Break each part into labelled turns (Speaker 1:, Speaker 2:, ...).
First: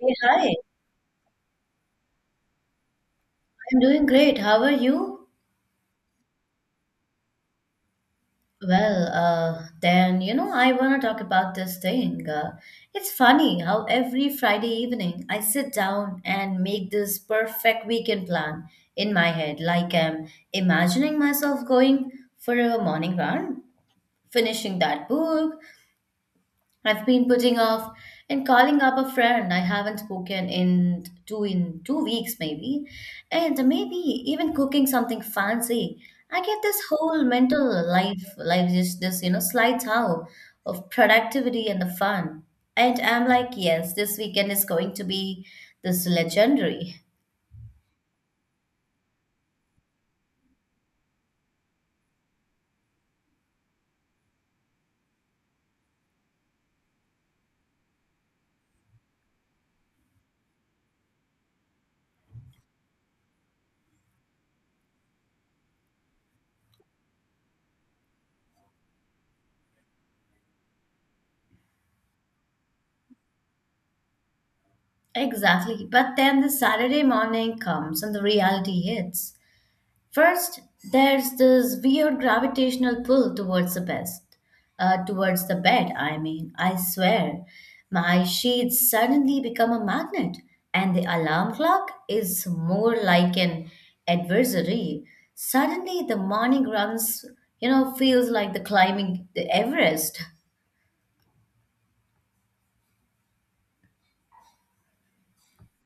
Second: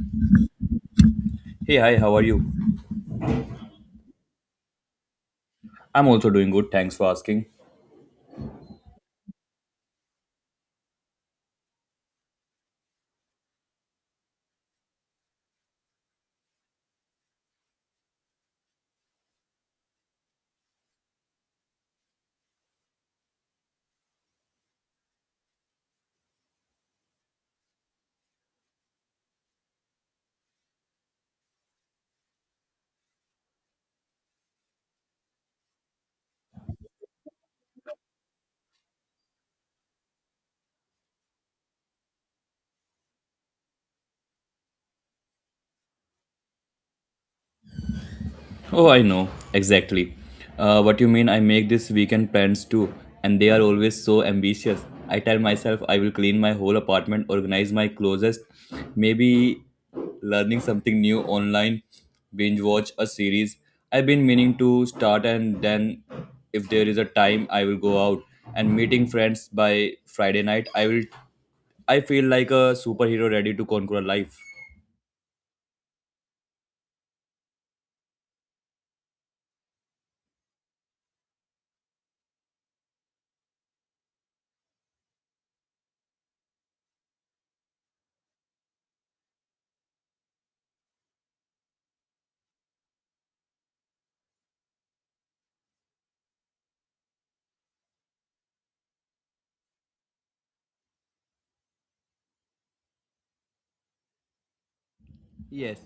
Speaker 1: Hey, hi, I'm
Speaker 2: Hey, hi, how are you?
Speaker 1: doing great. How are you?
Speaker 2: I'm also doing good, thanks for asking.
Speaker 1: Well, then, I want to talk about this thing. It's funny how every Friday evening I sit down and make this perfect weekend plan in my head, like I'm imagining myself going for a morning run, finishing that book, I've been putting off and calling up a friend I haven't spoken in 2 weeks maybe, and maybe even cooking something fancy. I get this whole mental life, like just this, slight how of productivity and the fun. And I'm like, yes, this weekend is going to be this legendary.
Speaker 2: Oh, I know, exactly. What you mean, I make this weekend plans too, and they are always so ambitious. I tell myself I will clean my whole apartment, organize my closest, maybe learning something new online, binge watch a series. I've been meaning to start, and then if there is a time, I will go out and meeting friends by Friday night. I will, I feel like a superhero ready to conquer life.
Speaker 1: Exactly. But then the Saturday morning comes and the reality hits. First, there's this weird gravitational pull towards the best, towards the bed. I mean, I swear, my sheets suddenly become a magnet, and the alarm clock is more like an adversary. Suddenly, the morning runs, feels like the climbing the Everest.
Speaker 2: Yes,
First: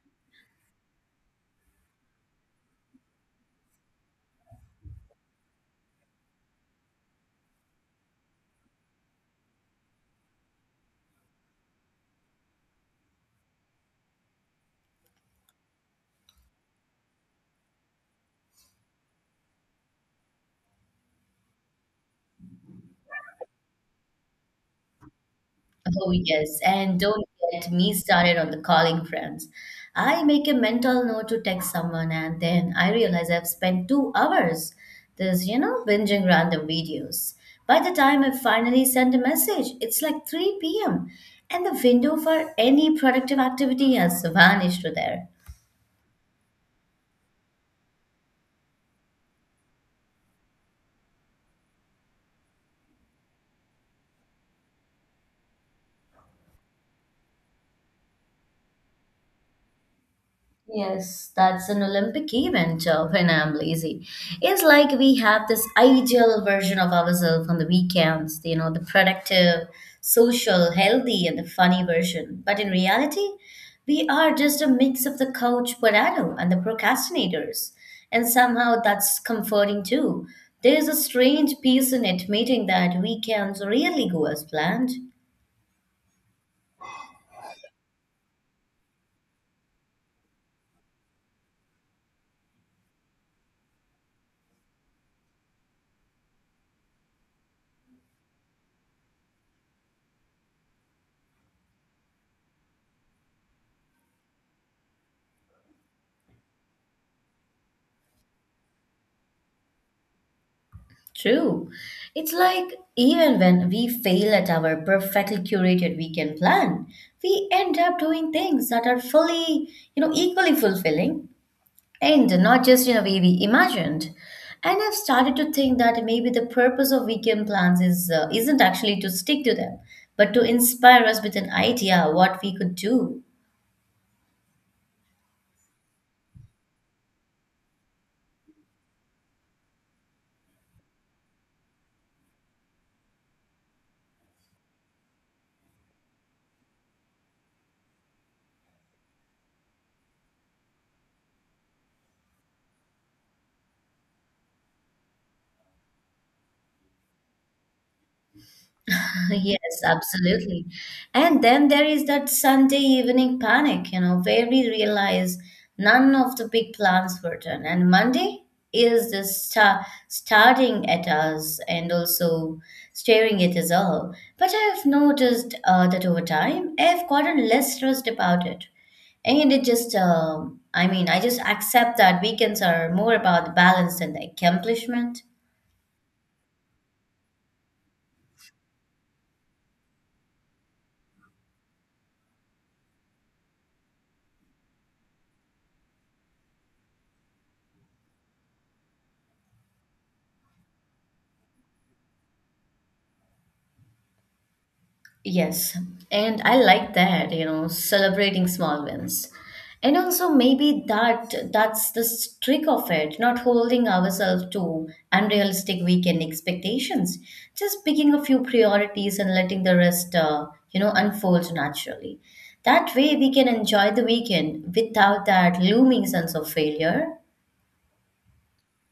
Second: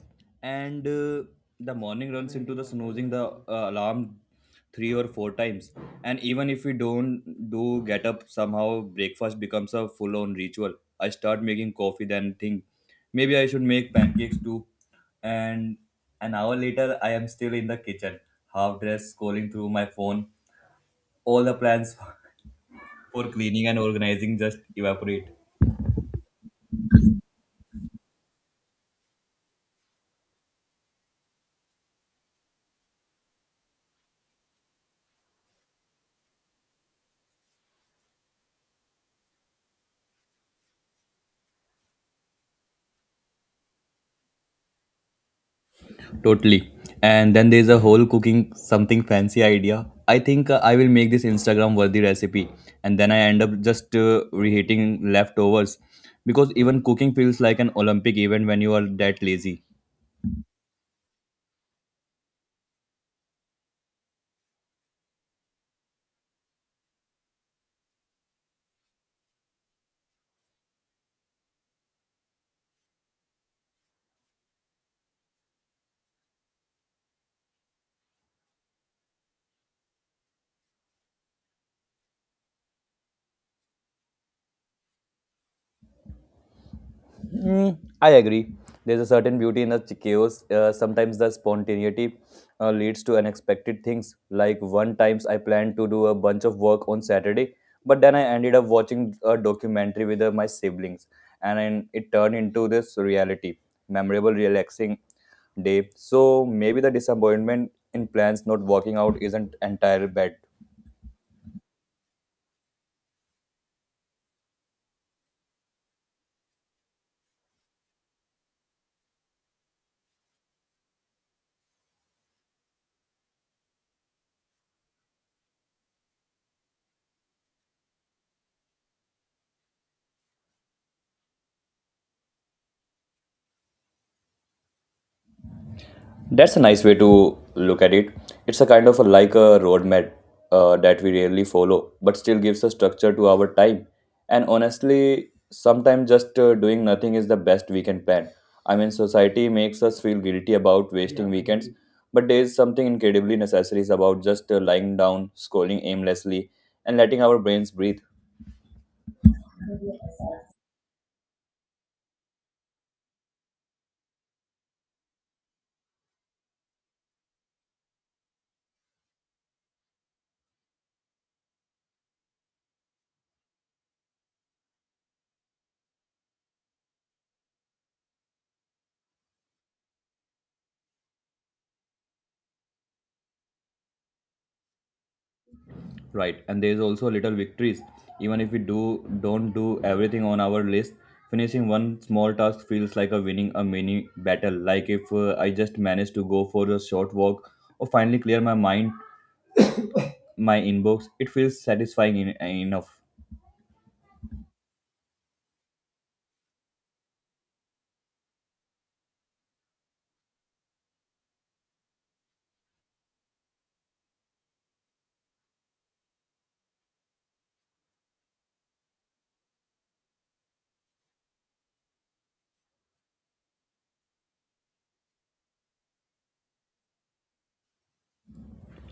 Speaker 2: and the morning runs into the snoozing the alarm three or four times, and even if we don't do get up, somehow breakfast becomes a full-on ritual. I start making coffee, then think maybe I should make pancakes too, and an hour later I am still in the kitchen, half dressed, scrolling through my phone. All the plans for cleaning and organizing just evaporate.
Speaker 1: Oh, yes. And don't get me started on the calling friends. I make a mental note to text someone, and then I realize I've spent 2 hours binging random videos. By the time I finally send a message, it's like 3 p.m., and the window for any productive activity has vanished to there.
Speaker 2: Totally. And then there's a whole cooking something fancy idea. I think I will make this Instagram worthy recipe, and then I end up just reheating leftovers because even cooking feels like an Olympic event when you are that lazy.
Speaker 1: Yes, that's an Olympic event when I'm lazy. It's like we have this ideal version of ourselves on the weekends, the productive, social, healthy, and the funny version. But in reality, we are just a mix of the couch potato and the procrastinators. And somehow that's comforting too. There's a strange peace in admitting that weekends rarely go as planned.
Speaker 2: Mm, I agree. There's a certain beauty in the chaos. Sometimes the spontaneity leads to unexpected things. Like one times I planned to do a bunch of work on Saturday, but then I ended up watching a documentary with my siblings, and then it turned into this reality, memorable, relaxing day. So maybe the disappointment in plans not working out isn't entirely bad.
Speaker 1: True. It's like even when we fail at our perfectly curated weekend plan, we end up doing things that are fully, equally fulfilling and not just in a way we imagined. And I've started to think that maybe the purpose of weekend plans is isn't actually to stick to them, but to inspire us with an idea what we could do.
Speaker 2: That's a nice way to look at it. It's a kind of a, like a roadmap that we rarely follow, but still gives a structure to our time. And honestly, sometimes just doing nothing is the best weekend plan. I mean, society makes us feel guilty about wasting weekends, but there is something incredibly necessary about just lying down, scrolling aimlessly, and letting our brains breathe.
Speaker 1: Yes, absolutely. And then there is that Sunday evening panic, where we realize none of the big plans were done. And Monday is the starting at us and also staring at us all. But I've noticed that over time, I've gotten less stressed about it. And it just, I mean, I just accept that weekends are more about balance than the accomplishment.
Speaker 2: Right, and there's also little victories. Even if we do don't do everything on our list, finishing one small task feels like a winning a mini battle. Like if I just manage to go for a short walk or finally clear my mind, my inbox, it feels satisfying in, enough.
Speaker 1: Yes, and I like that, celebrating small wins. And also maybe that's the trick of it, not holding ourselves to unrealistic weekend expectations. Just picking a few priorities and letting the rest, unfold naturally. That way we can enjoy the weekend without that looming sense of failure.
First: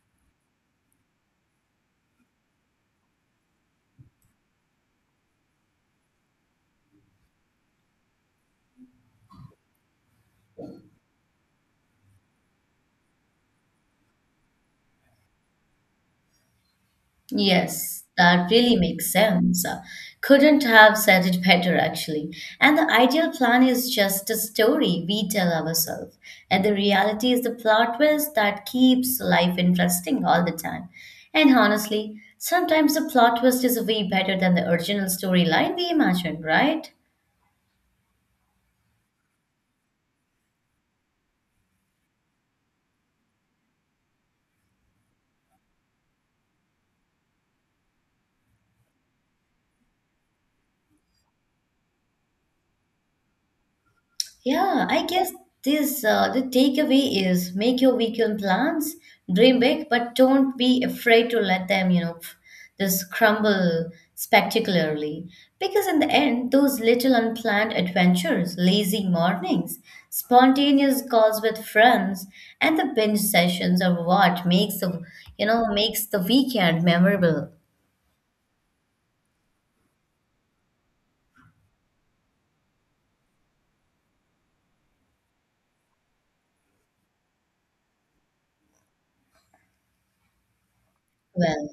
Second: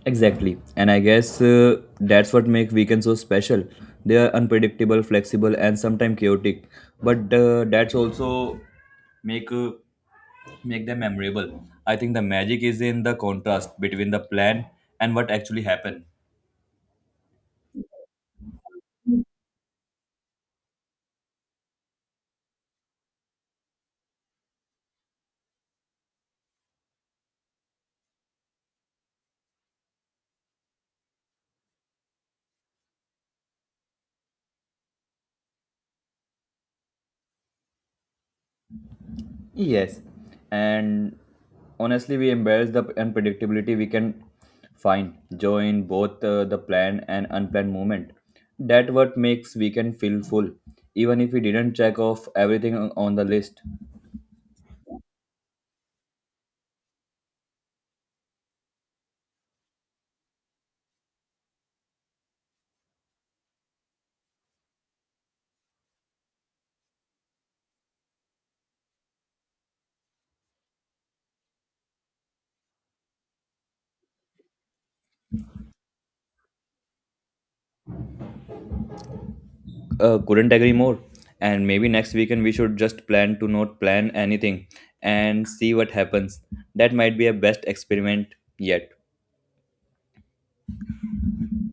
Speaker 2: Exactly. And I guess that's what make weekends so special. They are unpredictable, flexible, and sometimes chaotic. But that's also make make them memorable. I think the magic is in the contrast between the plan and what actually happened.
Speaker 1: Yes, that really makes sense. Couldn't have said it better, actually. And the ideal plan is just a story we tell ourselves. And the reality is the plot twist that keeps life interesting all the time. And honestly, sometimes the plot twist is way better than the original storyline we imagined, right?
Speaker 2: Yes, and honestly, we embrace the unpredictability, we can find joy in both the planned and unplanned movement. That what makes weekend feel full, even if we didn't check off everything on the list.
Speaker 1: Yeah, I guess this the takeaway is make your weekend plans, dream big, but don't be afraid to let them, just crumble spectacularly. Because in the end, those little unplanned adventures, lazy mornings, spontaneous calls with friends, and the binge sessions are what makes makes the weekend memorable.
Speaker 2: Couldn't agree more. And maybe next weekend we should just plan to not plan anything and see what happens. That might be a best experiment yet.
Speaker 1: Well,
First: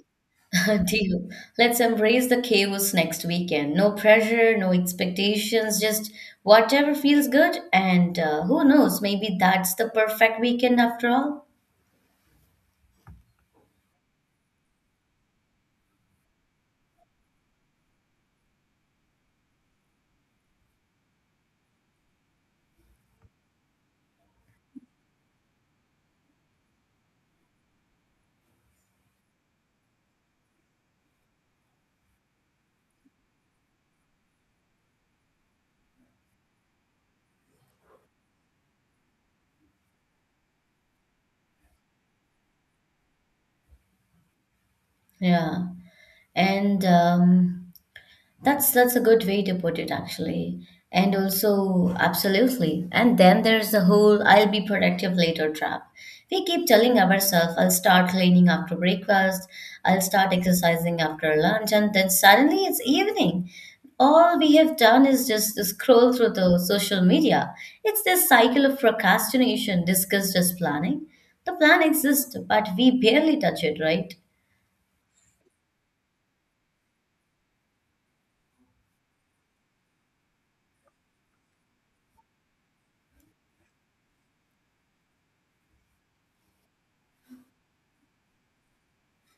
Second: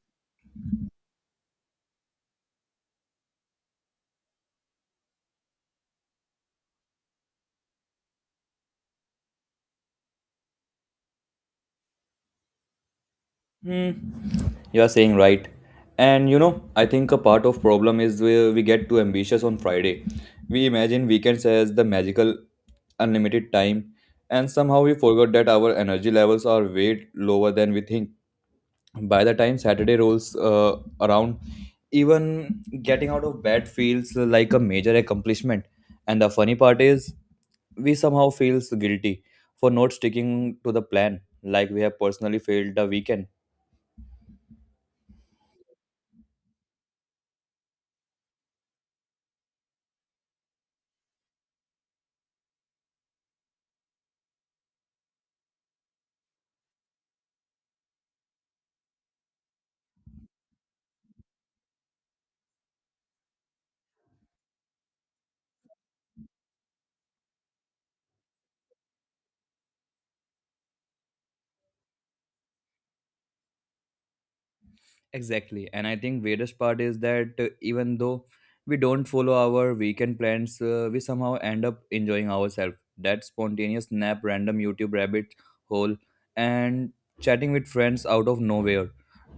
Speaker 1: deal. Let's embrace the chaos next weekend. No pressure, no expectations, just whatever feels good. And who knows, maybe that's the perfect weekend after all.
Speaker 2: Hmm. You are saying right. And you know, I think a part of problem is where we get too ambitious on Friday. We imagine weekends as the magical unlimited time, and somehow we forgot that our energy levels are way lower than we think. By the time Saturday rolls around, even getting out of bed feels like a major accomplishment. And the funny part is we somehow feels guilty for not sticking to the plan, like we have personally failed the weekend.
Speaker 1: Yeah. And That's a good way to put it actually. And also, absolutely. And then there's the whole I'll be productive later trap. We keep telling ourselves, I'll start cleaning after breakfast, I'll start exercising after lunch, and then suddenly it's evening. All we have done is just scroll through the social media. It's this cycle of procrastination discussed as planning. The plan exists, but we barely touch it, right?
Speaker 2: Exactly. And I think weirdest part is that even though we don't follow our weekend plans, we somehow end up enjoying ourselves. That spontaneous nap, random YouTube rabbit hole, and chatting with friends out of nowhere.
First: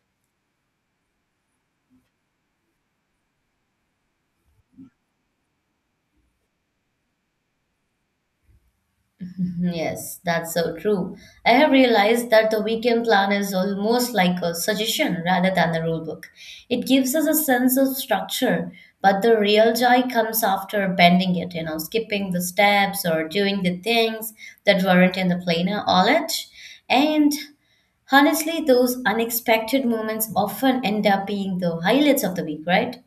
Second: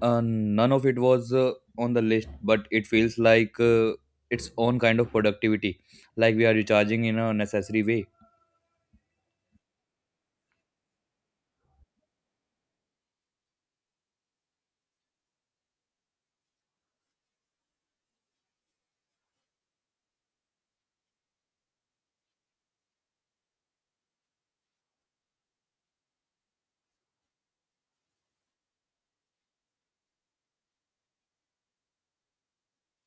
Speaker 2: None of it was on the list, but it feels like its own kind of productivity, like we are recharging in a necessary way.
Speaker 1: Mhm. Yes, that's so true. I have realized that the weekend plan is almost like a suggestion rather than a rule book. It gives us a sense of structure, but the real joy comes after bending it, skipping the steps or doing the things that weren't in the plainer knowledge. And honestly, those unexpected moments often end up being the highlights of the week, right?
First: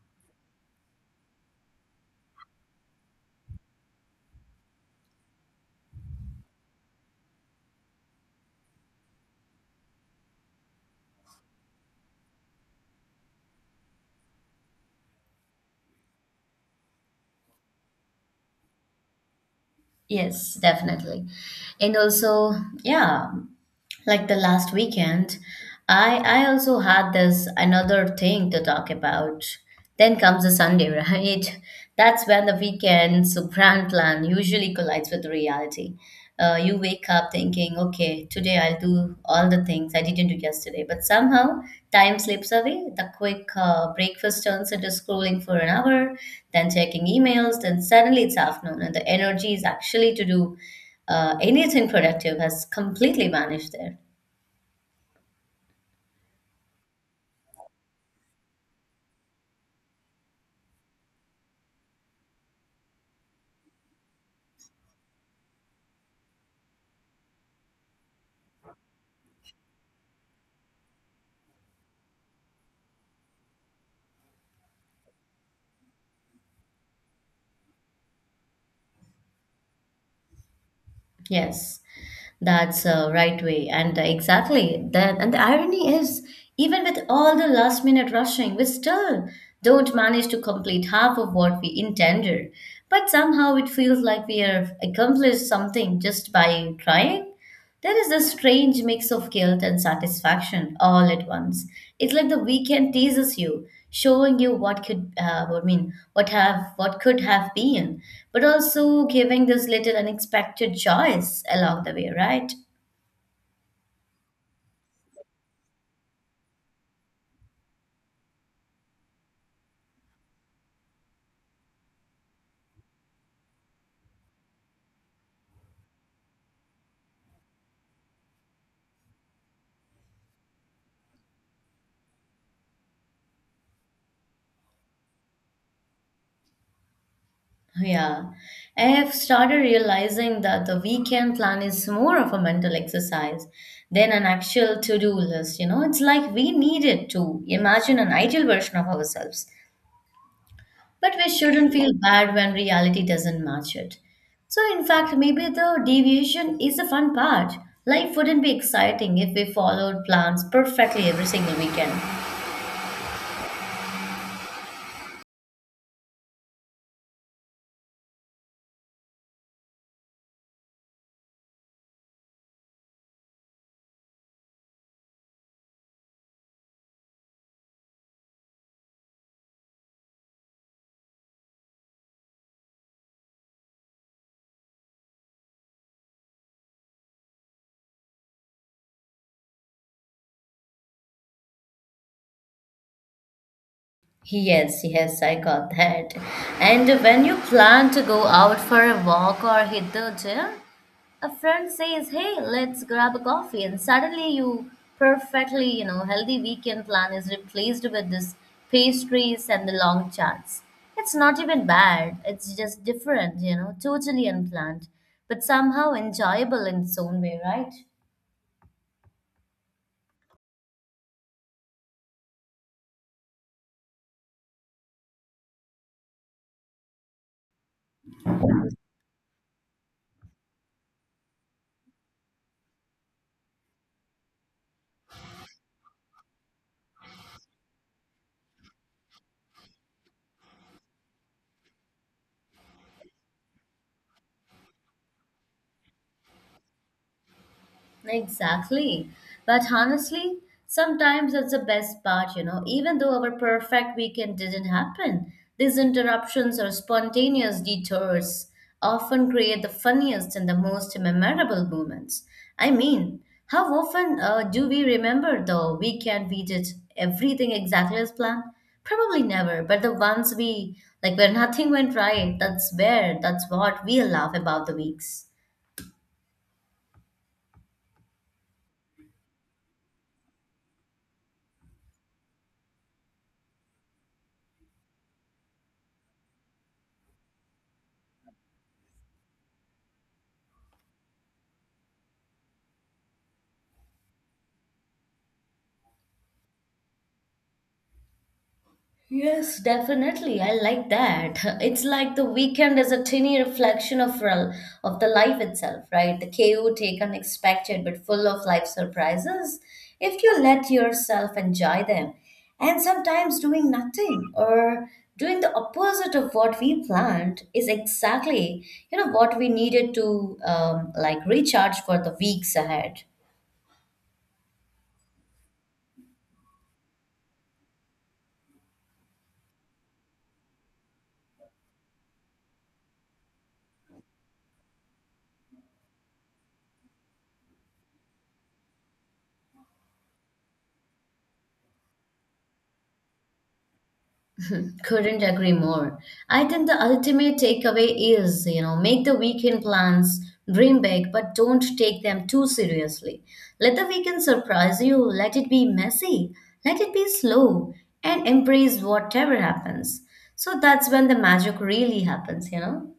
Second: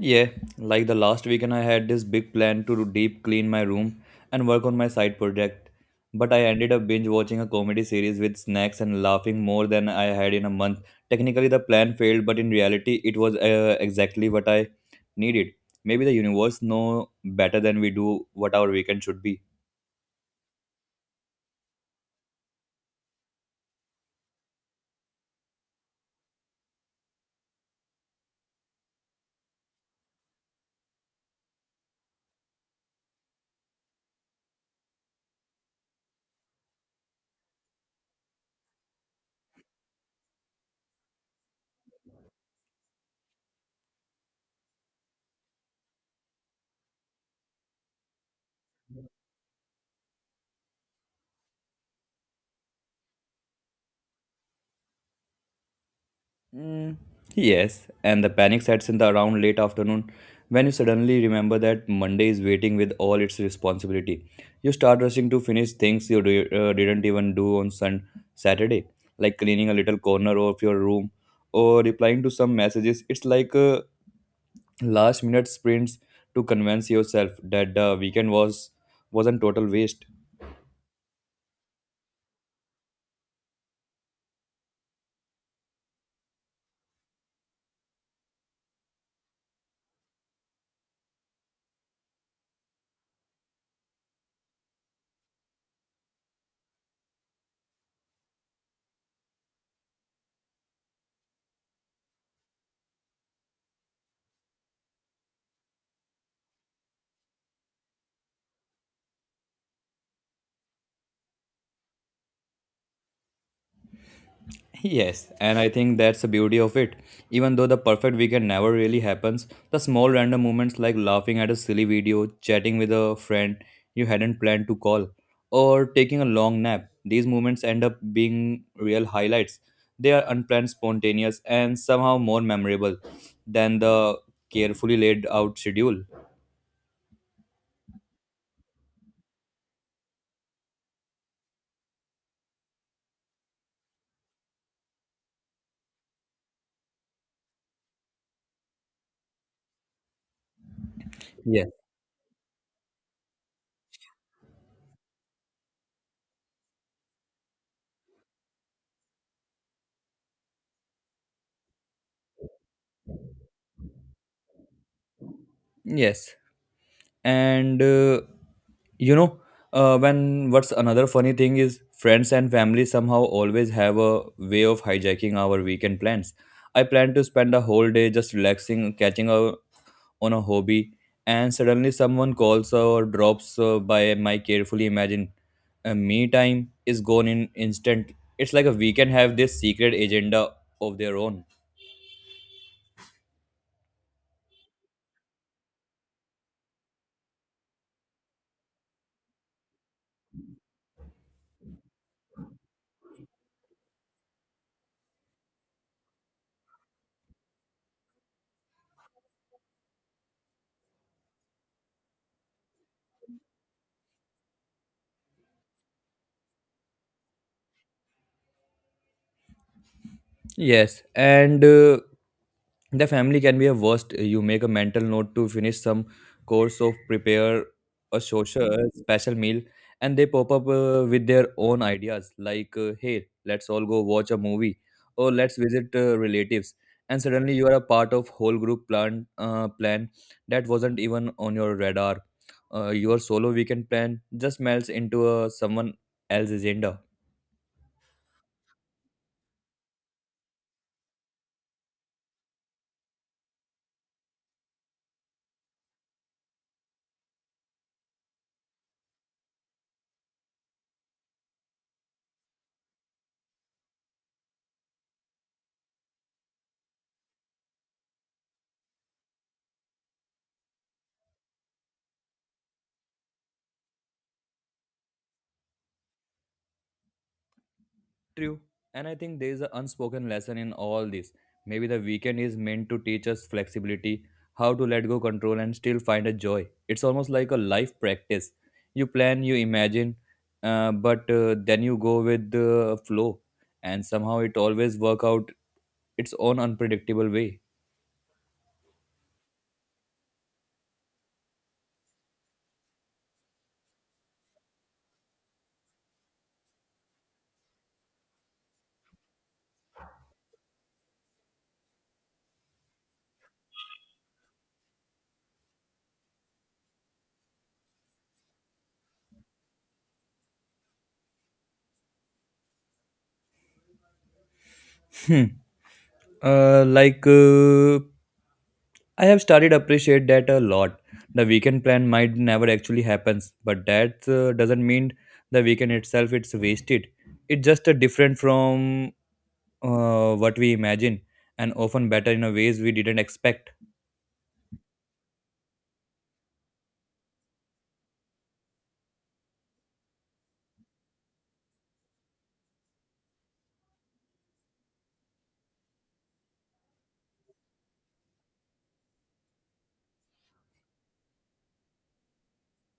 Speaker 2: Yeah, like the last weekend, I had this big plan to deep clean my room and work on my side project. But I ended up binge watching a comedy series with snacks and laughing more than I had in a month. Technically, the plan failed, but in reality, it was exactly what I needed. Maybe the universe know better than we do what our weekend should be.
Speaker 1: Yes, definitely. And also, yeah, like the last weekend I also had this another thing to talk about. Then comes the Sunday right, that's when the weekend's grand plan usually collides with reality. You wake up thinking okay, today I'll do all the things I didn't do yesterday, but somehow time slips away. The quick breakfast turns into scrolling for an hour, then checking emails, then suddenly it's afternoon and the energy is actually to do anything productive has completely vanished there.
Speaker 2: Mm, yes, and the panic sets in the around late afternoon when you suddenly remember that Monday is waiting with all its responsibility. You start rushing to finish things you didn't even do on Saturday, like cleaning a little corner of your room or replying to some messages. It's like a last minute sprints to convince yourself that the weekend was wasn't total waste.
Speaker 1: Yes, that's a right way, and exactly that. And the irony is, even with all the last minute rushing, we still don't manage to complete half of what we intended. But somehow it feels like we have accomplished something just by trying. There is a strange mix of guilt and satisfaction all at once. It's like the weekend teases you, showing you what could, I mean, what have, what could have been, but also giving this little unexpected joys along the way, right?
Speaker 2: Yes, and I think that's the beauty of it. Even though the perfect weekend never really happens, the small random moments like laughing at a silly video, chatting with a friend you hadn't planned to call, or taking a long nap, these moments end up being real highlights. They are unplanned, spontaneous, and somehow more memorable than the carefully laid out schedule.
Speaker 1: Yeah, I have started realizing that the weekend plan is more of a mental exercise than an actual to do list. You know, it's like we need it to imagine an ideal version of ourselves, but we
Speaker 2: Yes.
Speaker 1: shouldn't feel bad when reality doesn't match it. So, in fact, maybe the deviation is the fun part. Life wouldn't be exciting if we followed plans perfectly every single weekend.
Speaker 2: Yes. And you know when what's another funny thing is friends and family somehow always have a way of hijacking our weekend plans. I plan to spend a whole day just relaxing, catching up on a hobby, and suddenly someone calls or drops by. My carefully imagined me time is gone in instant. It's like a weekend have this secret agenda of their own.
Speaker 1: Yes, yes, I got that. And when you plan to go out for a walk or hit the gym, a friend says, "Hey, let's grab a coffee." And suddenly, you perfectly, healthy weekend plan is replaced with this pastries and the long chats. It's not even bad, it's just different, totally unplanned, but somehow enjoyable in its own way, right?
Speaker 2: Yes, and the family can be a worst. You make a mental note to finish some course of prepare a social a special meal, and they pop up with their own ideas like, "Hey, let's all go watch a movie," or "Let's visit relatives." And suddenly you are a part of whole group plan plan that wasn't even on your radar. Your solo weekend plan just melts into someone else's agenda.
Speaker 1: Exactly. But honestly, sometimes that's the best part, even though our perfect weekend didn't happen, these interruptions or spontaneous detours often create the funniest and the most memorable moments. I mean, how often do we remember the weekend we did everything exactly as planned? Probably never, but the ones like where nothing went right, that's what we laugh about the weeks.
Speaker 2: True. And I think there is an unspoken lesson in all this. Maybe the weekend is meant to teach us flexibility, how to let go control and still find a joy. It's almost like a life practice. You plan, you imagine, but then you go with the flow. And somehow it always work out its own unpredictable way.
Speaker 1: Yes, definitely. I like that. It's like the weekend is a tiny reflection of of the life itself, right? The chaotic, unexpected, but full of life surprises. If you let yourself enjoy them, and sometimes doing nothing or doing the opposite of what we planned is exactly, what we needed to like recharge for the weeks ahead.
Speaker 2: Like I have started appreciate that a lot. The weekend plan might never actually happens, but that doesn't mean the weekend itself it's wasted. It's just a different from what we imagine, and often better in a ways we didn't expect.
Speaker 1: Couldn't agree more. I think the ultimate takeaway is, make the weekend plans, dream big, but don't take them too seriously. Let the weekend surprise you, let it be messy, let it be slow, and embrace whatever happens. So that's when the magic really happens, you know?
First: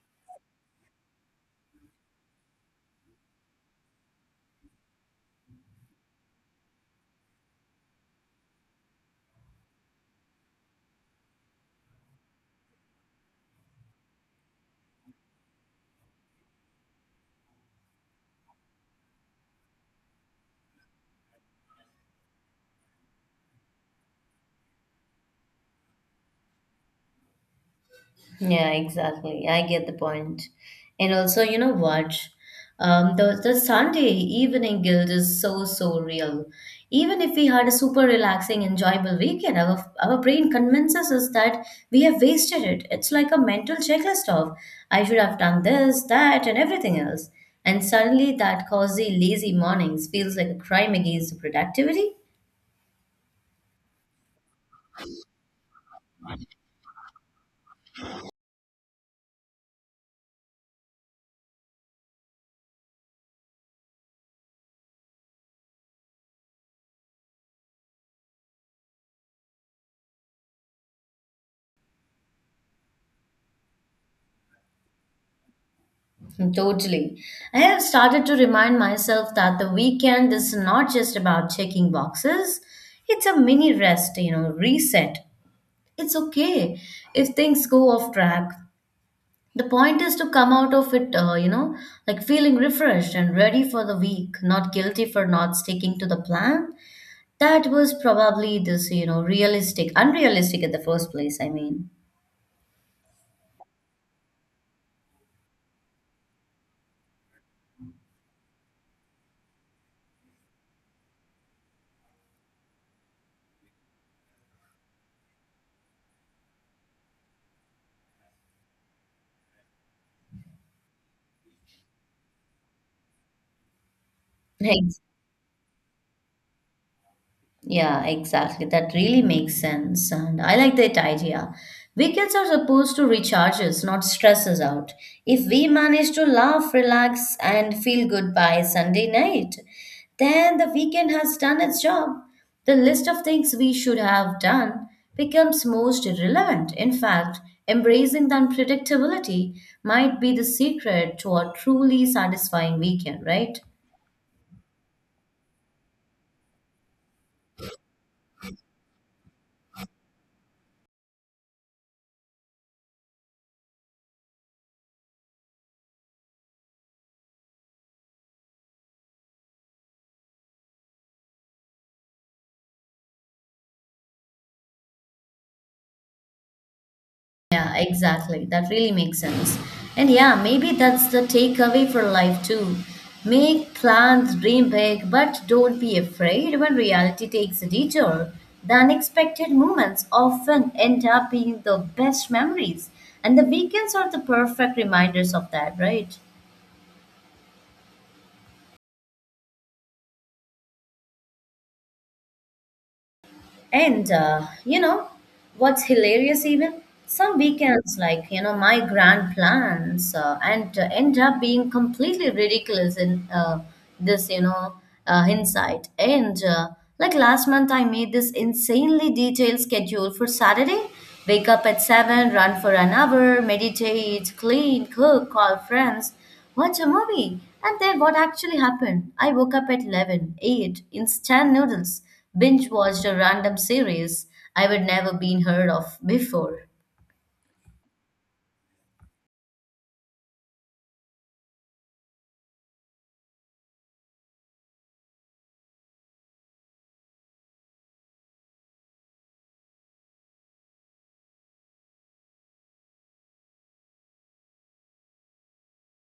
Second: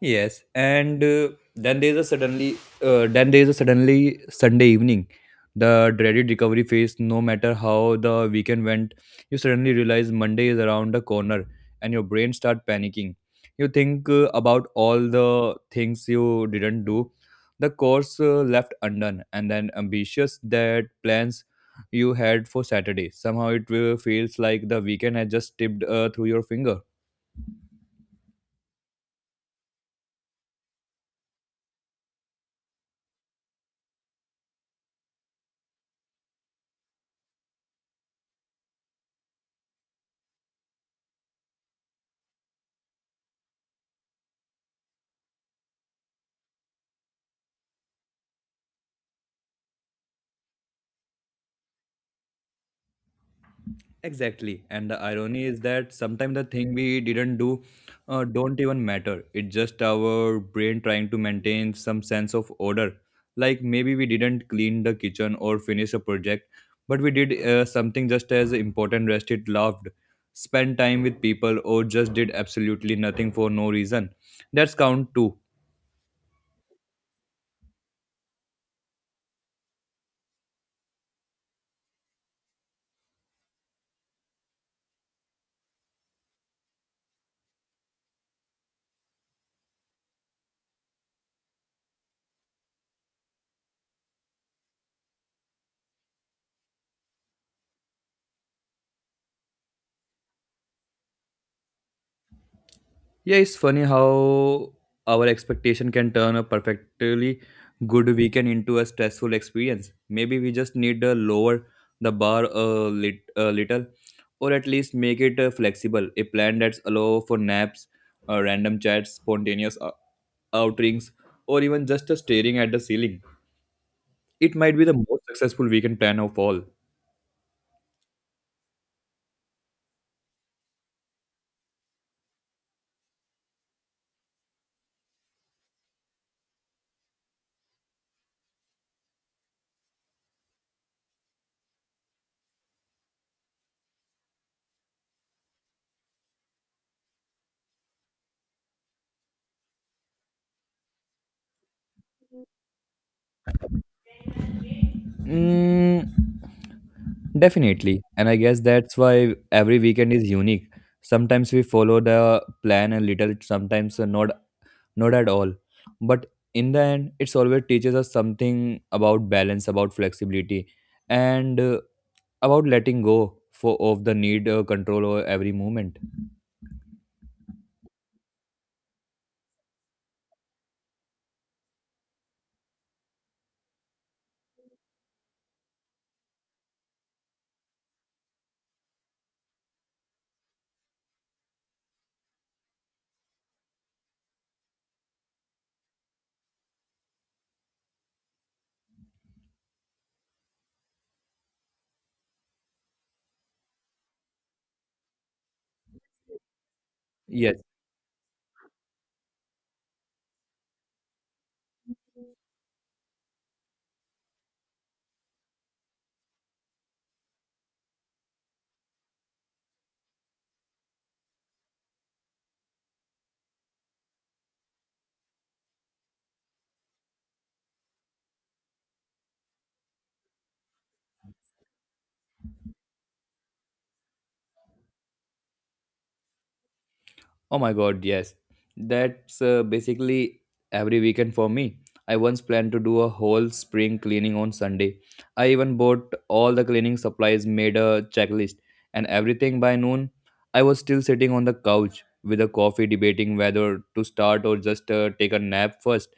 Speaker 2: Yes, and then there's a suddenly Sunday evening, the dreaded recovery phase. No matter how the weekend went, you suddenly realize Monday is around the corner, and your brain start panicking. You think about all the things you didn't do, the course left undone, and then ambitious that plans you had for Saturday. Somehow it feels like the weekend has just tipped through your finger.
Speaker 1: Yeah, exactly. I get the point. And also, you know what? The Sunday evening guilt is so real. Even if we had a super relaxing, enjoyable weekend, our brain convinces us that we have wasted it. It's like a mental checklist of I should have done this, that, and everything else. And suddenly, that cozy, lazy mornings feels like a crime against productivity.
Speaker 2: Exactly. And the irony is that sometimes the thing we didn't do don't even matter. It's just our brain trying to maintain some sense of order. Like maybe we didn't clean the kitchen or finish a project, but we did something just as important, rested, loved, spent time with people, or just did absolutely nothing for no reason. That's count too.
Speaker 1: Totally. I have started to remind myself that the weekend is not just about checking boxes. It's a mini rest, reset. It's okay if things go off track. The point is to come out of it, like feeling refreshed and ready for the week, not guilty for not sticking to the plan. That was probably this, unrealistic at the first place, I mean.
Speaker 2: Yeah, it's funny how our expectation can turn a perfectly good weekend into a stressful experience. Maybe we just need to lower the bar a, lit, a little, or at least make it flexible. A plan that's allow for naps, random chats, spontaneous outings, or even just staring at the ceiling. It might be the most successful weekend plan of all.
Speaker 1: Yeah, exactly. That really makes sense. And I like that idea. Weekends are supposed to recharge us, not stress us out. If we manage to laugh, relax, and feel good by Sunday night, then the weekend has done its job. The list of things we should have done becomes most relevant. In fact, embracing the unpredictability might be the secret to a truly satisfying weekend, right?
Speaker 2: Mm, definitely. And I guess that's why every weekend is unique. Sometimes we follow the plan a little, sometimes not at all. But in the end, it's always teaches us something about balance, about flexibility, and about letting go for of the need control over every moment.
Speaker 1: Yeah, exactly. That really makes sense. And yeah, maybe that's the takeaway for life too. Make plans, dream big, but don't be afraid when reality takes a detour. The unexpected moments often end up being the best memories, and the weekends are the perfect reminders of that, right? And you know what's hilarious even? Some
Speaker 2: Yes.
Speaker 1: weekends, like my grand plans and end up being completely ridiculous in this, hindsight. And like last month, I made this insanely detailed schedule for Saturday. Wake up at 7, run for an hour, meditate, clean, cook, call friends, watch a movie. And then what actually happened? I woke up at 11, ate instant noodles, binge watched a random series I would never been heard of before.
Speaker 2: Oh my god, yes. That's basically every weekend for me. I once planned to do a whole spring cleaning on Sunday. I even bought all the cleaning supplies, made a checklist, and everything by noon. I was still sitting on the couch with a coffee debating whether to start or just take a nap first.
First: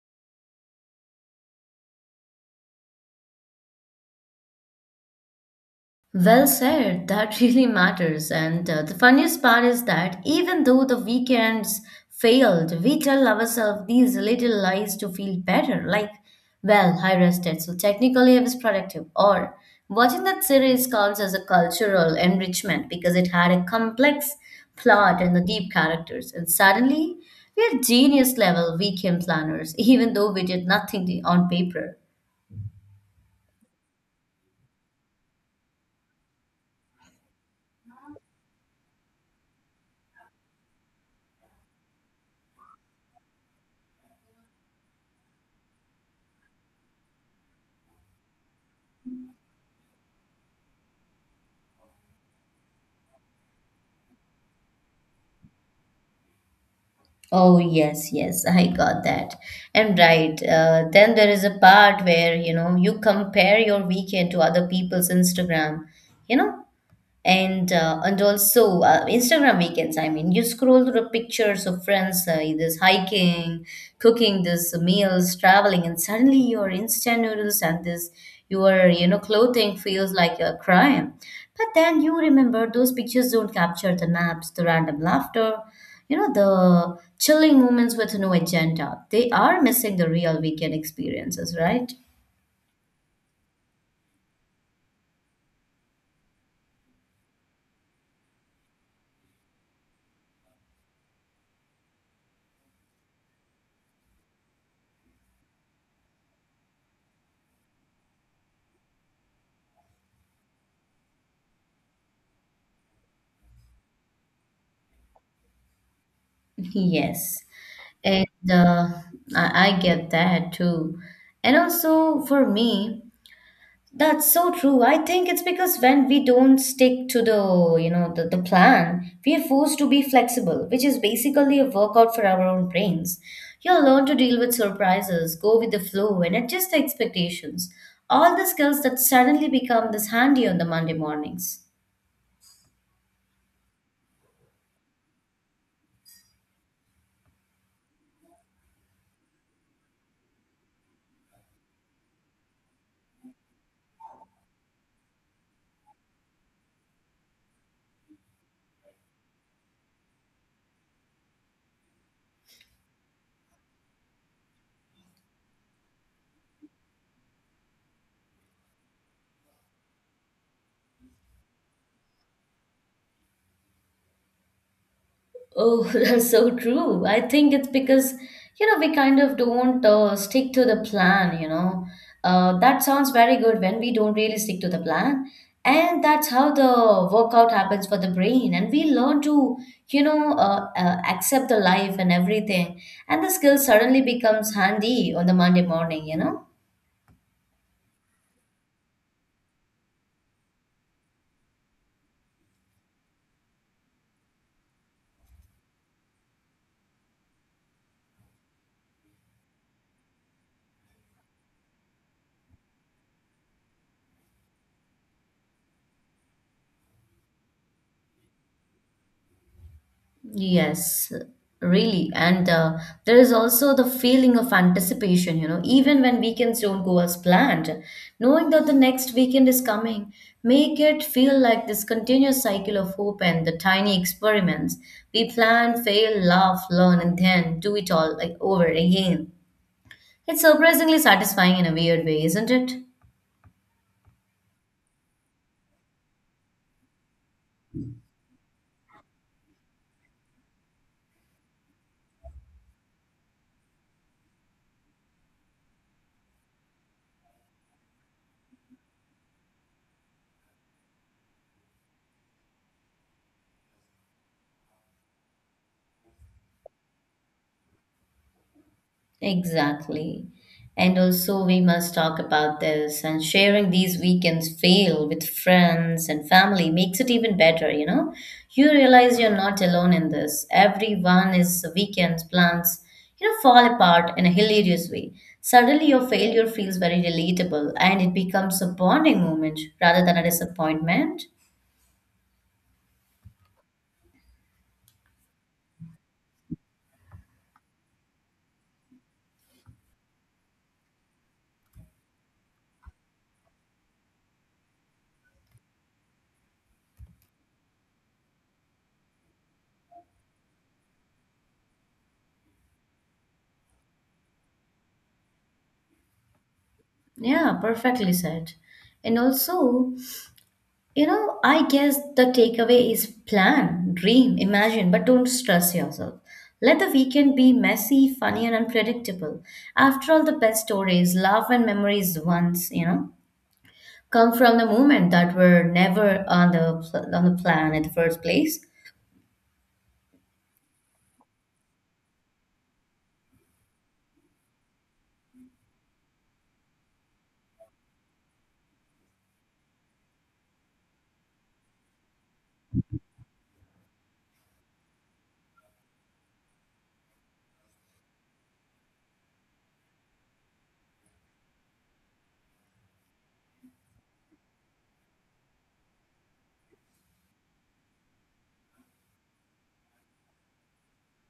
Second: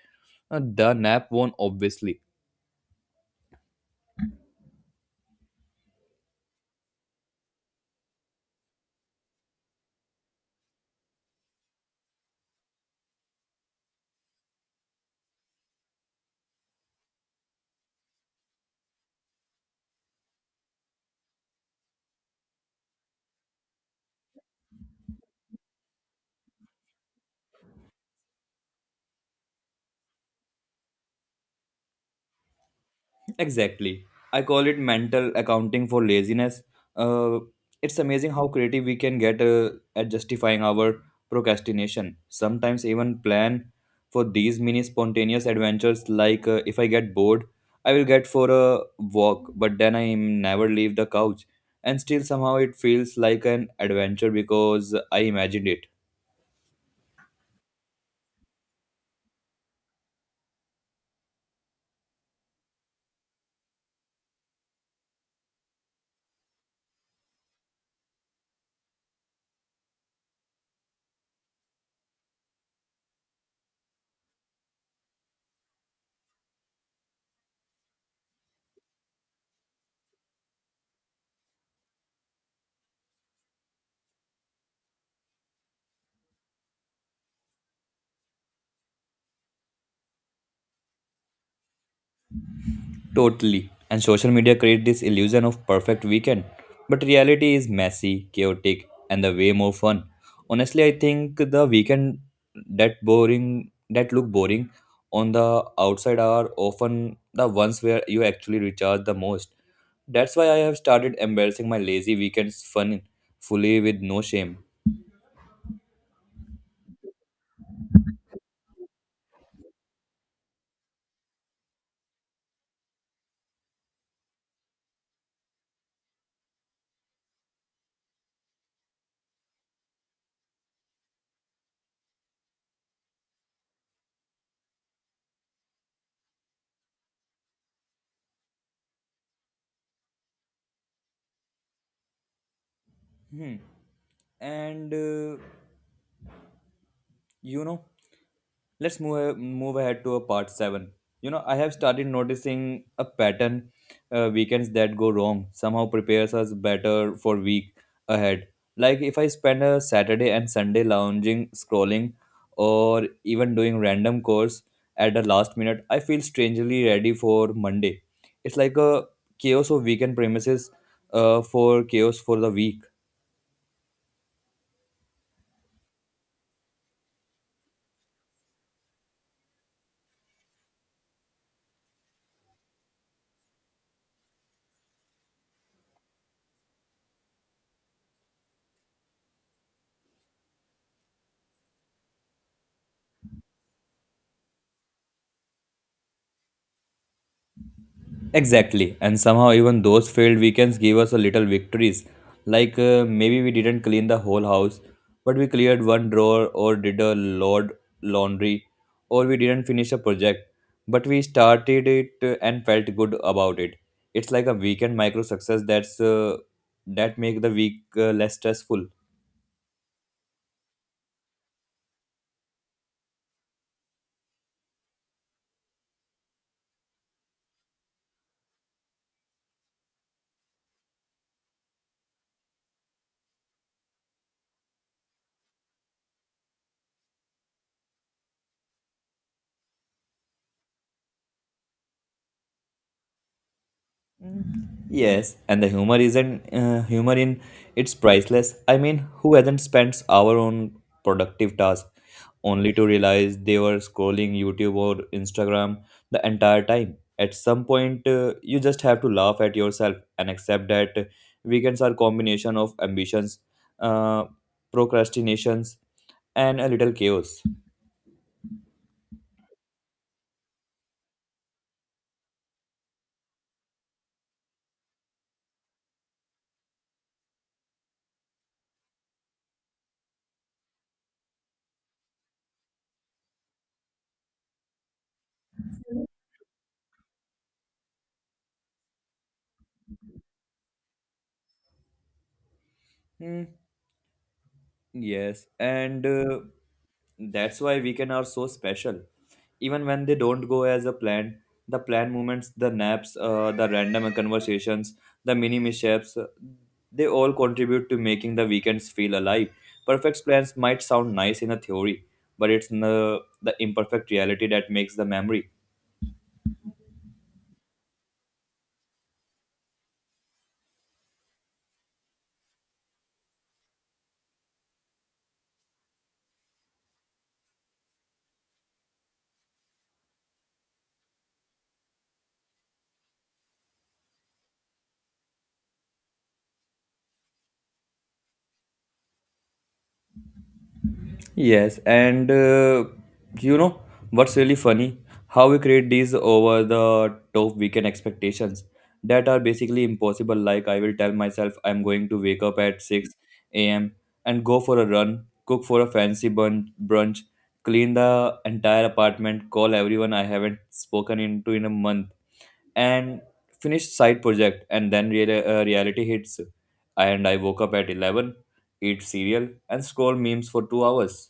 Speaker 2: The nap won, obviously.
Speaker 1: Well said, that really matters. And the funniest part is that even though the weekends failed, we tell ourselves these little lies to feel better. Like, well, I rested, so technically I was productive. Or, watching that series counts as a cultural enrichment because it had a complex plot and the deep characters. And suddenly, we are genius level weekend planners, even though we did nothing on paper.
Speaker 2: Exactly. I call it mental accounting for laziness. Uh, it's amazing how creative we can get at justifying our procrastination. Sometimes even plan for these mini spontaneous adventures like if I get bored, I will get for a walk, but then I never leave the couch. And still somehow it feels like an adventure because I imagined it.
Speaker 1: Oh, yes, yes, I got that. And right, then there is a part where, you compare your weekend to other people's Instagram. You know, and also Instagram weekends. I mean, you scroll through the pictures of friends, either hiking, cooking this meals, traveling, and suddenly your instant noodles and this your clothing feels like a crime. But then you remember those pictures don't capture the naps, the random laughter, the chilling moments with no agenda. They are missing the real weekend experiences, right?
Speaker 2: Totally. And social media create this illusion of perfect weekend, but reality is messy, chaotic, and the way more fun. Honestly, I think the weekend that look boring on the outside are often the ones where you actually recharge the most. That's why I have started embarrassing my lazy weekends fun fully with no shame.
Speaker 1: Yes. And I get that too. And also for me, that's so true. I think it's because when we don't stick to the, you know, the plan, we are forced to be flexible, which is basically a workout for our own brains. You'll learn to deal with surprises, go with the flow, and adjust the expectations. All the skills that suddenly become this handy on the Monday mornings.
Speaker 2: Hmm. And you know Let's move ahead to a part seven. You know, I have started noticing a pattern. Weekends that go wrong somehow prepares us better for week ahead. Like if I spend a Saturday and Sunday lounging, scrolling, or even doing random chores at the last minute, I feel strangely ready for Monday. It's like a chaos of weekend premises, for chaos for the week.
Speaker 1: Oh, that's so true. I think it's because, we kind of don't stick to the plan. That sounds very good when we don't really stick to the plan. And that's how the workout happens for the brain. And we learn to, accept the life and everything. And the skill suddenly becomes handy on the Monday morning.
Speaker 2: Exactly, and somehow even those failed weekends gave us a little victories. Like maybe we didn't clean the whole house, but we cleared one drawer or did a load laundry, or we didn't finish a project, but we started it and felt good about it. It's like a weekend micro success that make the week less stressful.
Speaker 1: Yes, really. And there is also the feeling of anticipation, even when weekends don't go as planned, knowing that the next weekend is coming, make it feel like this continuous cycle of hope and the tiny experiments. We plan, fail, laugh, learn, and then do it all like over again. It's surprisingly satisfying in a weird way, isn't it?
Speaker 2: Yes, and the humor isn't humor in it's priceless. I mean, who hasn't spent our own productive task only to realize they were scrolling YouTube or Instagram the entire time. At some point, you just have to laugh at yourself and accept that weekends are combination of ambitions, uh, procrastinations, and a little chaos.
Speaker 1: Exactly. And also, we must talk about this. And sharing these weekends fail with friends and family makes it even better, you know? You realize you're not alone in this. Everyone is weekends plans, fall apart in a hilarious way. Suddenly, your failure feels very relatable and it becomes a bonding moment rather than a disappointment.
Speaker 2: Hmm, Yes, and that's why weekend are so special. Even when they don't go as a plan, the planned movements, the naps, the random conversations, the mini mishaps, they all contribute to making the weekends feel alive. Perfect plans might sound nice in a theory, but it's the imperfect reality that makes the memory.
Speaker 1: Yeah, perfectly said. And also, I guess the takeaway is plan, dream, imagine, but don't stress yourself. Let the weekend be messy, funny, and unpredictable. After all, the best stories, love, and memories once, come from the moment that were never on the plan in the first place.
Speaker 2: Yes, and you know what's really funny? How we create these over the top weekend expectations that are basically impossible. Like, I will tell myself I'm going to wake up at 6 a.m. and go for a run, cook for a brunch, clean the entire apartment, call everyone I haven't spoken into in a month, and finish side project. And then reality hits, and I woke up at 11, eat cereal, and scroll memes for 2 hours.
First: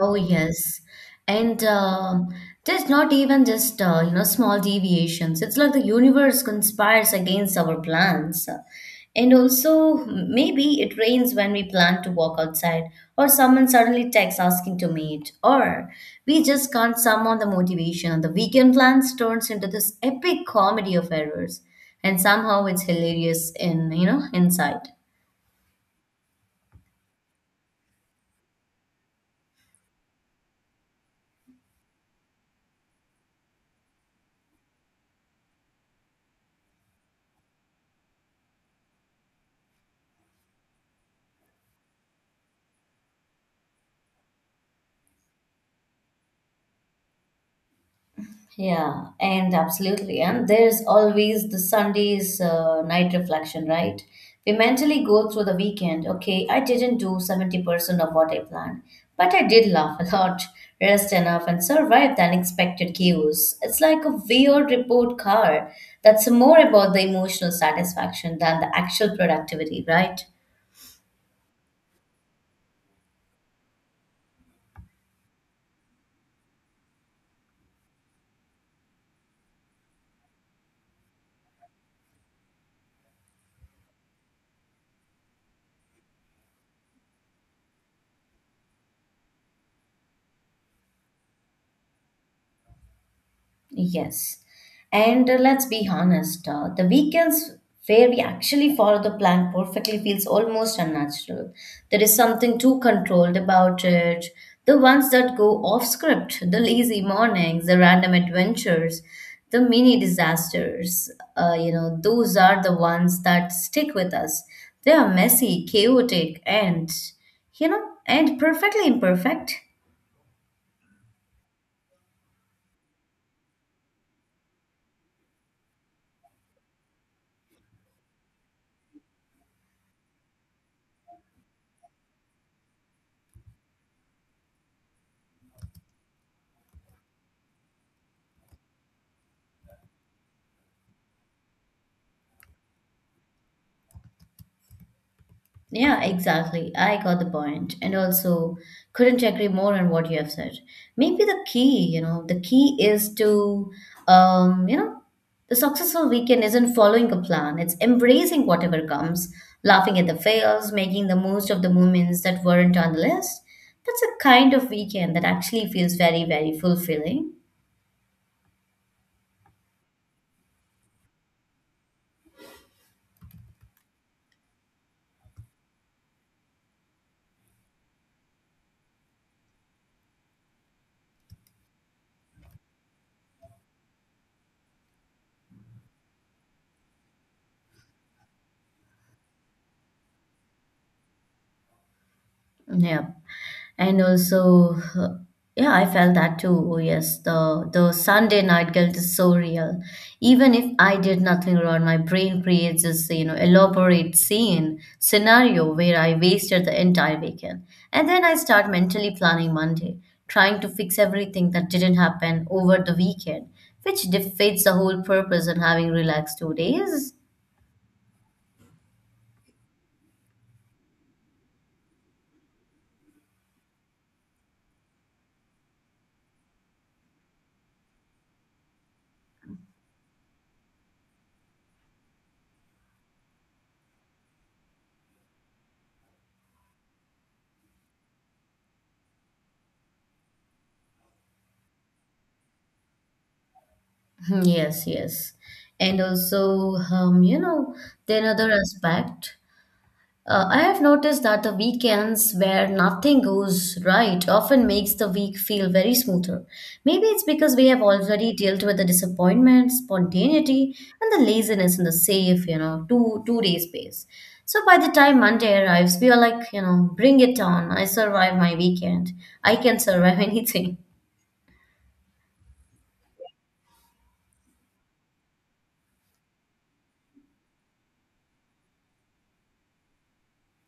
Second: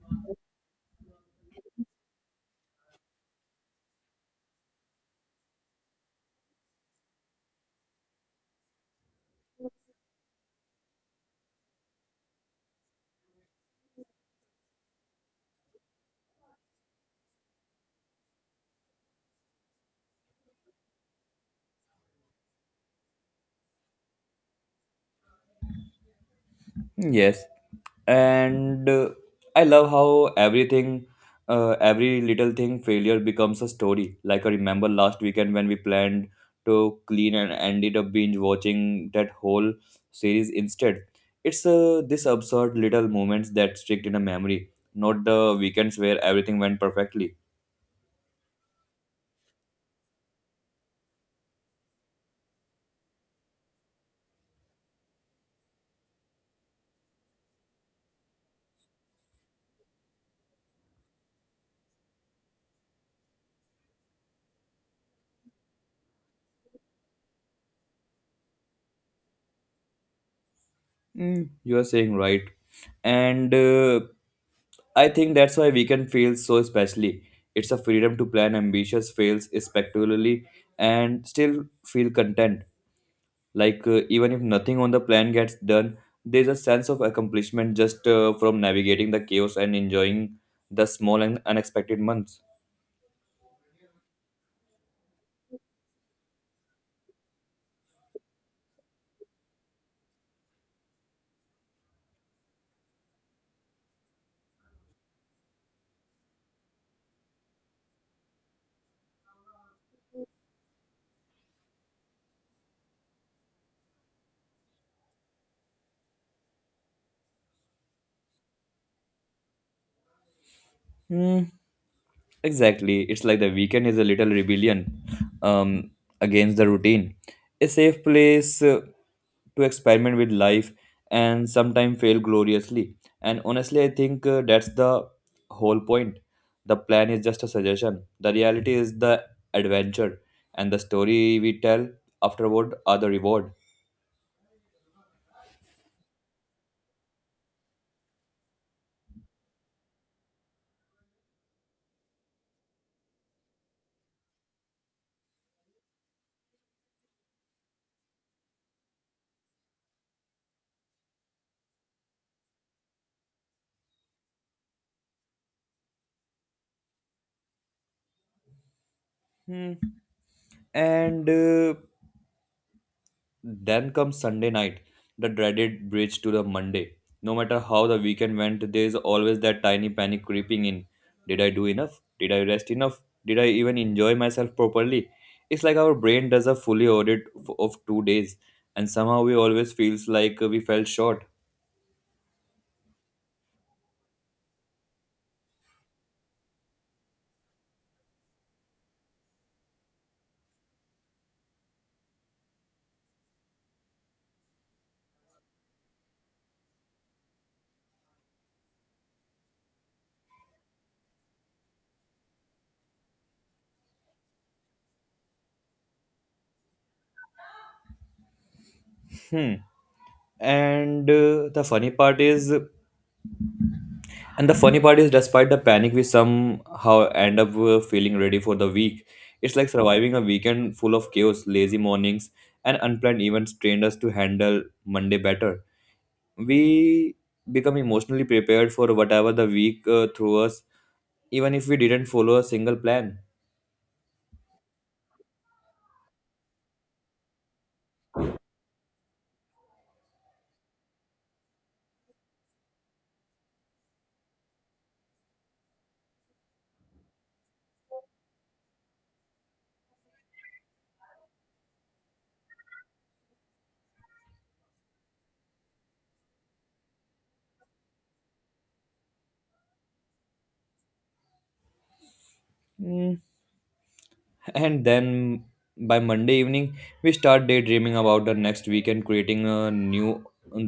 Speaker 1: Oh yes, and there's not even just small deviations. It's like the universe conspires against our plans, and also maybe it rains when we plan to walk outside, or someone suddenly texts asking to meet, or we just can't summon the motivation. The weekend plans turns into this epic comedy of errors, and somehow it's hilarious in inside.
Speaker 2: Yes, and I love how everything, every little thing, failure becomes a story. Like I remember last weekend when we planned to clean and ended up binge watching that whole series instead. It's this absurd little moments that stick in a memory, not the weekends where everything went perfectly.
Speaker 1: Yeah, and absolutely. And there's always the Sunday's night reflection, right? We mentally go through the weekend. Okay, I didn't do 70% of what I planned, but I did laugh a lot, rest enough, and survive the unexpected chaos. It's like a weird report card that's more about the emotional satisfaction than the actual productivity, right?
Speaker 2: Mm, you are saying right, and I think that's why weekend feels so especially. It's a freedom to plan ambitious fails spectacularly and still feel content. Like even if nothing on the plan gets done, there's a sense of accomplishment just from navigating the chaos and enjoying the small and unexpected months.
Speaker 1: Yes. And let's be honest, the weekends where we actually follow the plan perfectly feels almost unnatural. There is something too controlled about it. The ones that go off script, the lazy mornings, the random adventures, the mini disasters, those are the ones that stick with us. They are messy, chaotic, and perfectly imperfect.
Speaker 2: Hmm. Exactly. It's like the weekend is a little rebellion um, against the routine. A safe place to experiment with life and sometimes fail gloriously. And honestly, I think that's the whole point. The plan is just a suggestion, the reality is the adventure, and the story we tell afterward are the reward.
Speaker 1: Yeah, exactly. I got the point. And also, couldn't agree more on what you have said. Maybe the key is to, um, you know, the successful weekend isn't following a plan, it's embracing whatever comes, laughing at the fails, making the most of the moments that weren't on the list. That's a kind of weekend that actually feels very, very fulfilling.
Speaker 2: Hmm. And Then comes Sunday night, the dreaded bridge to the Monday. No matter how the weekend went, there is always that tiny panic creeping in. Did I do enough? Did I rest enough? Did I even enjoy myself properly? It's like our brain does a fully of 2 days, and somehow we always feels like we fell short.
Speaker 1: Yeah. And also, yeah, I felt that too. Oh yes, the Sunday night guilt is so real. Even if I did nothing wrong, my brain creates this, elaborate scene scenario where I wasted the entire weekend. And then I start mentally planning Monday, trying to fix everything that didn't happen over the weekend, which defeats the whole purpose in having relaxed 2 days.
Speaker 2: Hmm. And uh, the funny part is And the funny part is, despite the panic, we somehow end up feeling ready for the week. It's like surviving a weekend full of chaos, lazy mornings, and unplanned events trained us to handle Monday better. We become emotionally prepared for whatever the week threw us, even if we didn't follow a single plan.
Speaker 1: Yes, yes. And also, the another aspect. I have noticed that the weekends where nothing goes right often makes the week feel very smoother. Maybe it's because we have already dealt with the disappointment, spontaneity, and the laziness in the safe, two day space. So by the time Monday arrives, we are like, bring it on. I survived my weekend. I can survive anything.
Speaker 2: Mm, and then by Monday evening we start daydreaming about the next weekend, creating a new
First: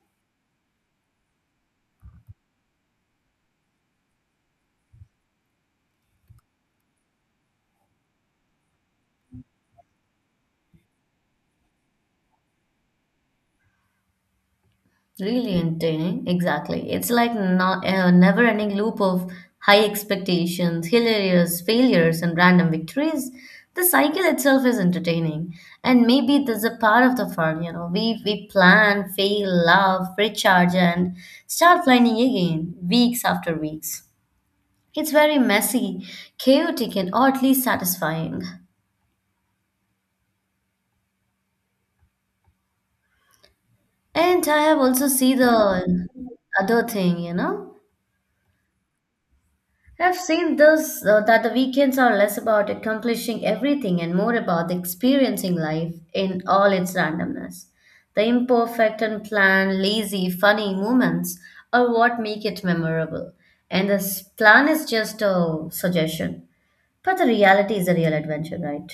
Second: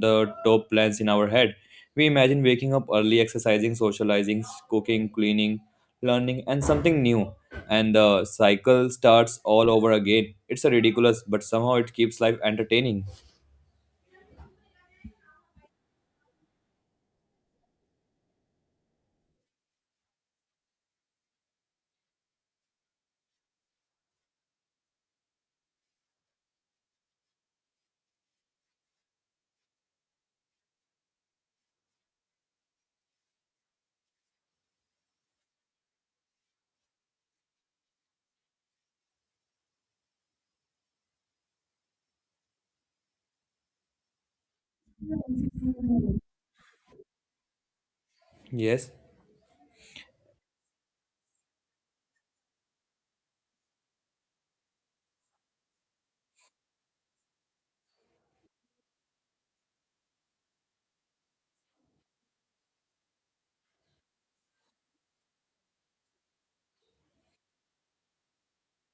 Speaker 2: the top plans in our head. We imagine waking up early, exercising, socializing, cooking, cleaning, learning and something new, and the cycle starts all over again. It's a ridiculous but somehow it keeps life entertaining.
Speaker 1: Really entertaining, exactly. It's like not a never-ending loop of high expectations, hilarious failures, and random victories. The cycle itself is entertaining, and maybe that's a part of the fun. We plan, fail, love, recharge, and start planning again, weeks after weeks. It's very messy, chaotic, and oddly satisfying. And I have also see the other thing.
Speaker 2: Yes.
Speaker 1: I've seen this that the weekends are less about accomplishing everything and more about experiencing life in all its randomness. The imperfect, unplanned, lazy, funny moments are what make it memorable. And this plan is just a suggestion. But the reality is a real adventure, right?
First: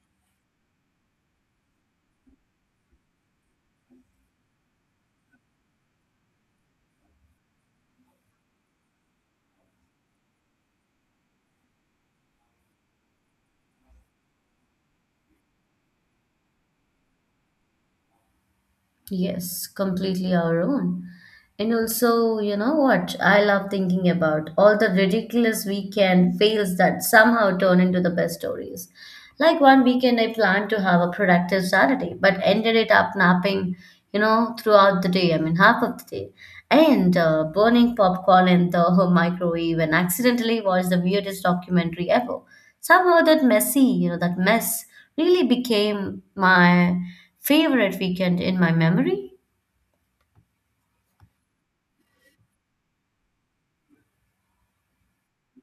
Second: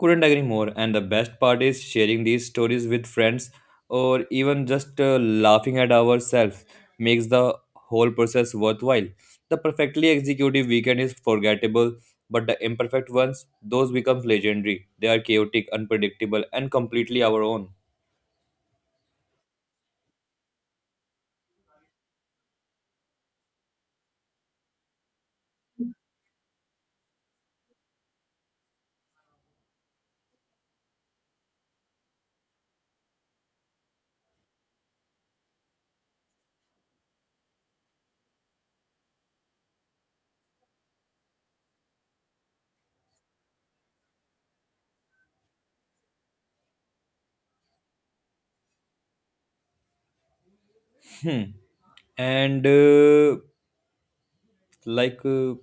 Speaker 2: Couldn't agree more. And the best part is sharing these stories with friends or even just laughing at ourselves makes the whole process worthwhile. The perfectly executed weekend is forgettable, but the imperfect ones, those become legendary. They are chaotic, unpredictable, and completely our own.
Speaker 1: Yes, completely our own. And also, you know what? I love thinking about all the ridiculous weekend fails that somehow turn into the best stories. Like one weekend, I planned to have a productive Saturday, but ended it up napping, throughout the day. I mean, half of the day, and burning popcorn in the microwave, and accidentally watched the weirdest documentary ever. Somehow, that mess really became my favorite weekend in my memory.
Speaker 2: Hmm. And like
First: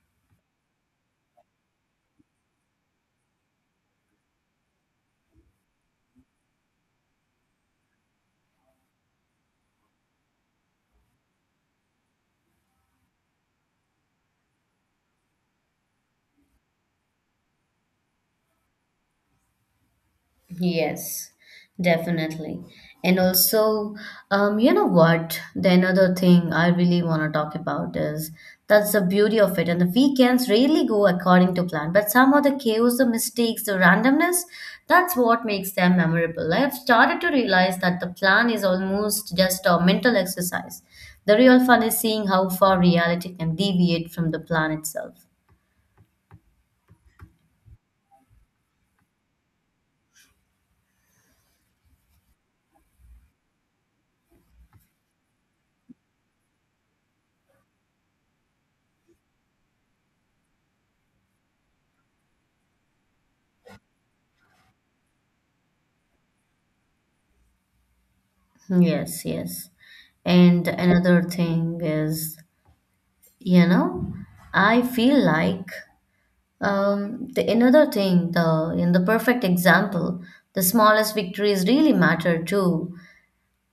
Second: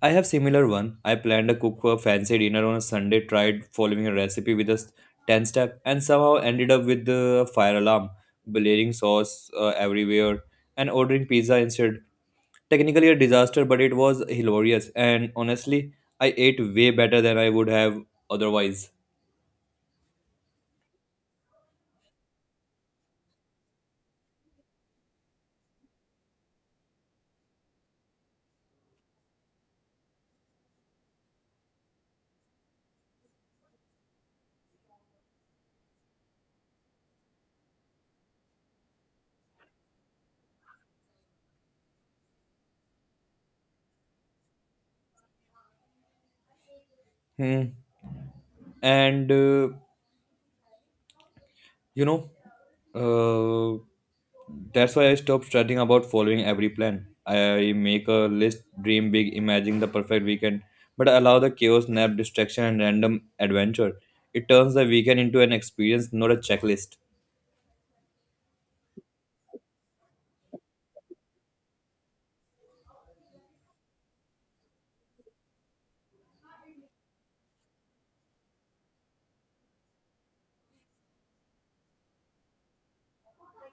Speaker 2: I have similar one. I planned a cook for a fancy dinner on a Sunday, tried following a recipe with a s- 10 step and somehow ended up with the fire alarm, blaring sauce everywhere and ordering pizza instead. Technically a disaster, but it was hilarious and honestly, I ate way better than I would have otherwise.
Speaker 1: Yes, definitely. And also, you know what? The another thing I really want to talk about is that's the beauty of it. And the weekends really go according to plan, but somehow the chaos, the mistakes, the randomness, that's what makes them memorable. I have started to realize that the plan is almost just a mental exercise. The real fun is seeing how far reality can deviate from the plan itself.
Speaker 2: Hmm. And you know uh, that's why I stopped studying about following every plan. I make a list, dream big, imagine the perfect weekend, but I allow the chaos, nap, distraction and random adventure. It turns the weekend into an experience, not a checklist.
Speaker 1: Yes, yes. And another thing is, you know I feel like, the another thing, the in the perfect example, the smallest victories really matter too.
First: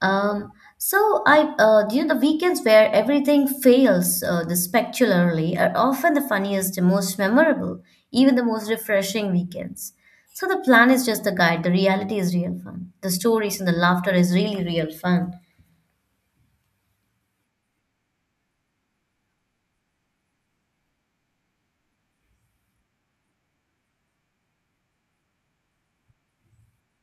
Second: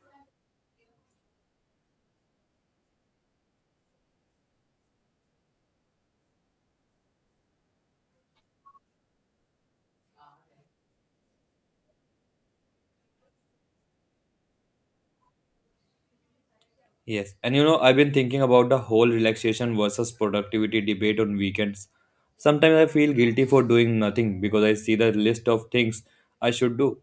Speaker 1: um, so I, the weekends where everything fails, the spectacularly are often the funniest, the most memorable, even the most refreshing weekends. So the plan is just the guide, the reality is real fun, the stories and the laughter is really real fun.
Speaker 2: Yes, and you know, I've been thinking about the whole relaxation versus productivity debate on weekends. Sometimes I feel guilty for doing nothing because I see the list of things I should do.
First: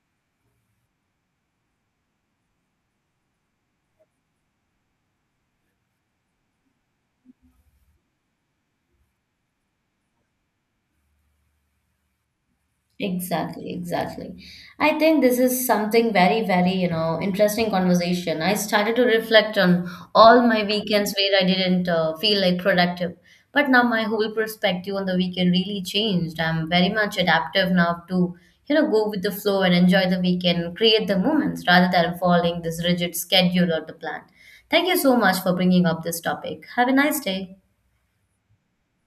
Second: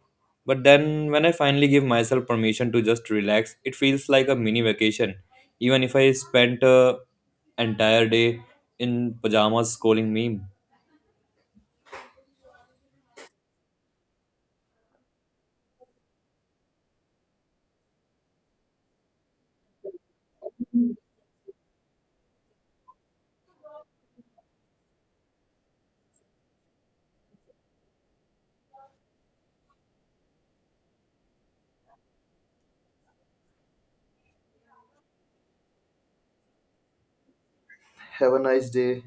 Speaker 2: But then, when I finally give myself permission to just relax, it feels like a mini vacation. Even if I spent an entire day in pajamas scrolling meme.
Speaker 1: Exactly, exactly. I think this is something very, very, interesting conversation. I started to reflect on all my weekends where I didn't feel like productive. But now my whole perspective on the weekend really changed. I'm very much adaptive now to, go with the flow and enjoy the weekend, create the moments rather than following this rigid schedule or the plan. Thank you so much for bringing up this topic. Have a nice day.
Speaker 2: Have a nice day.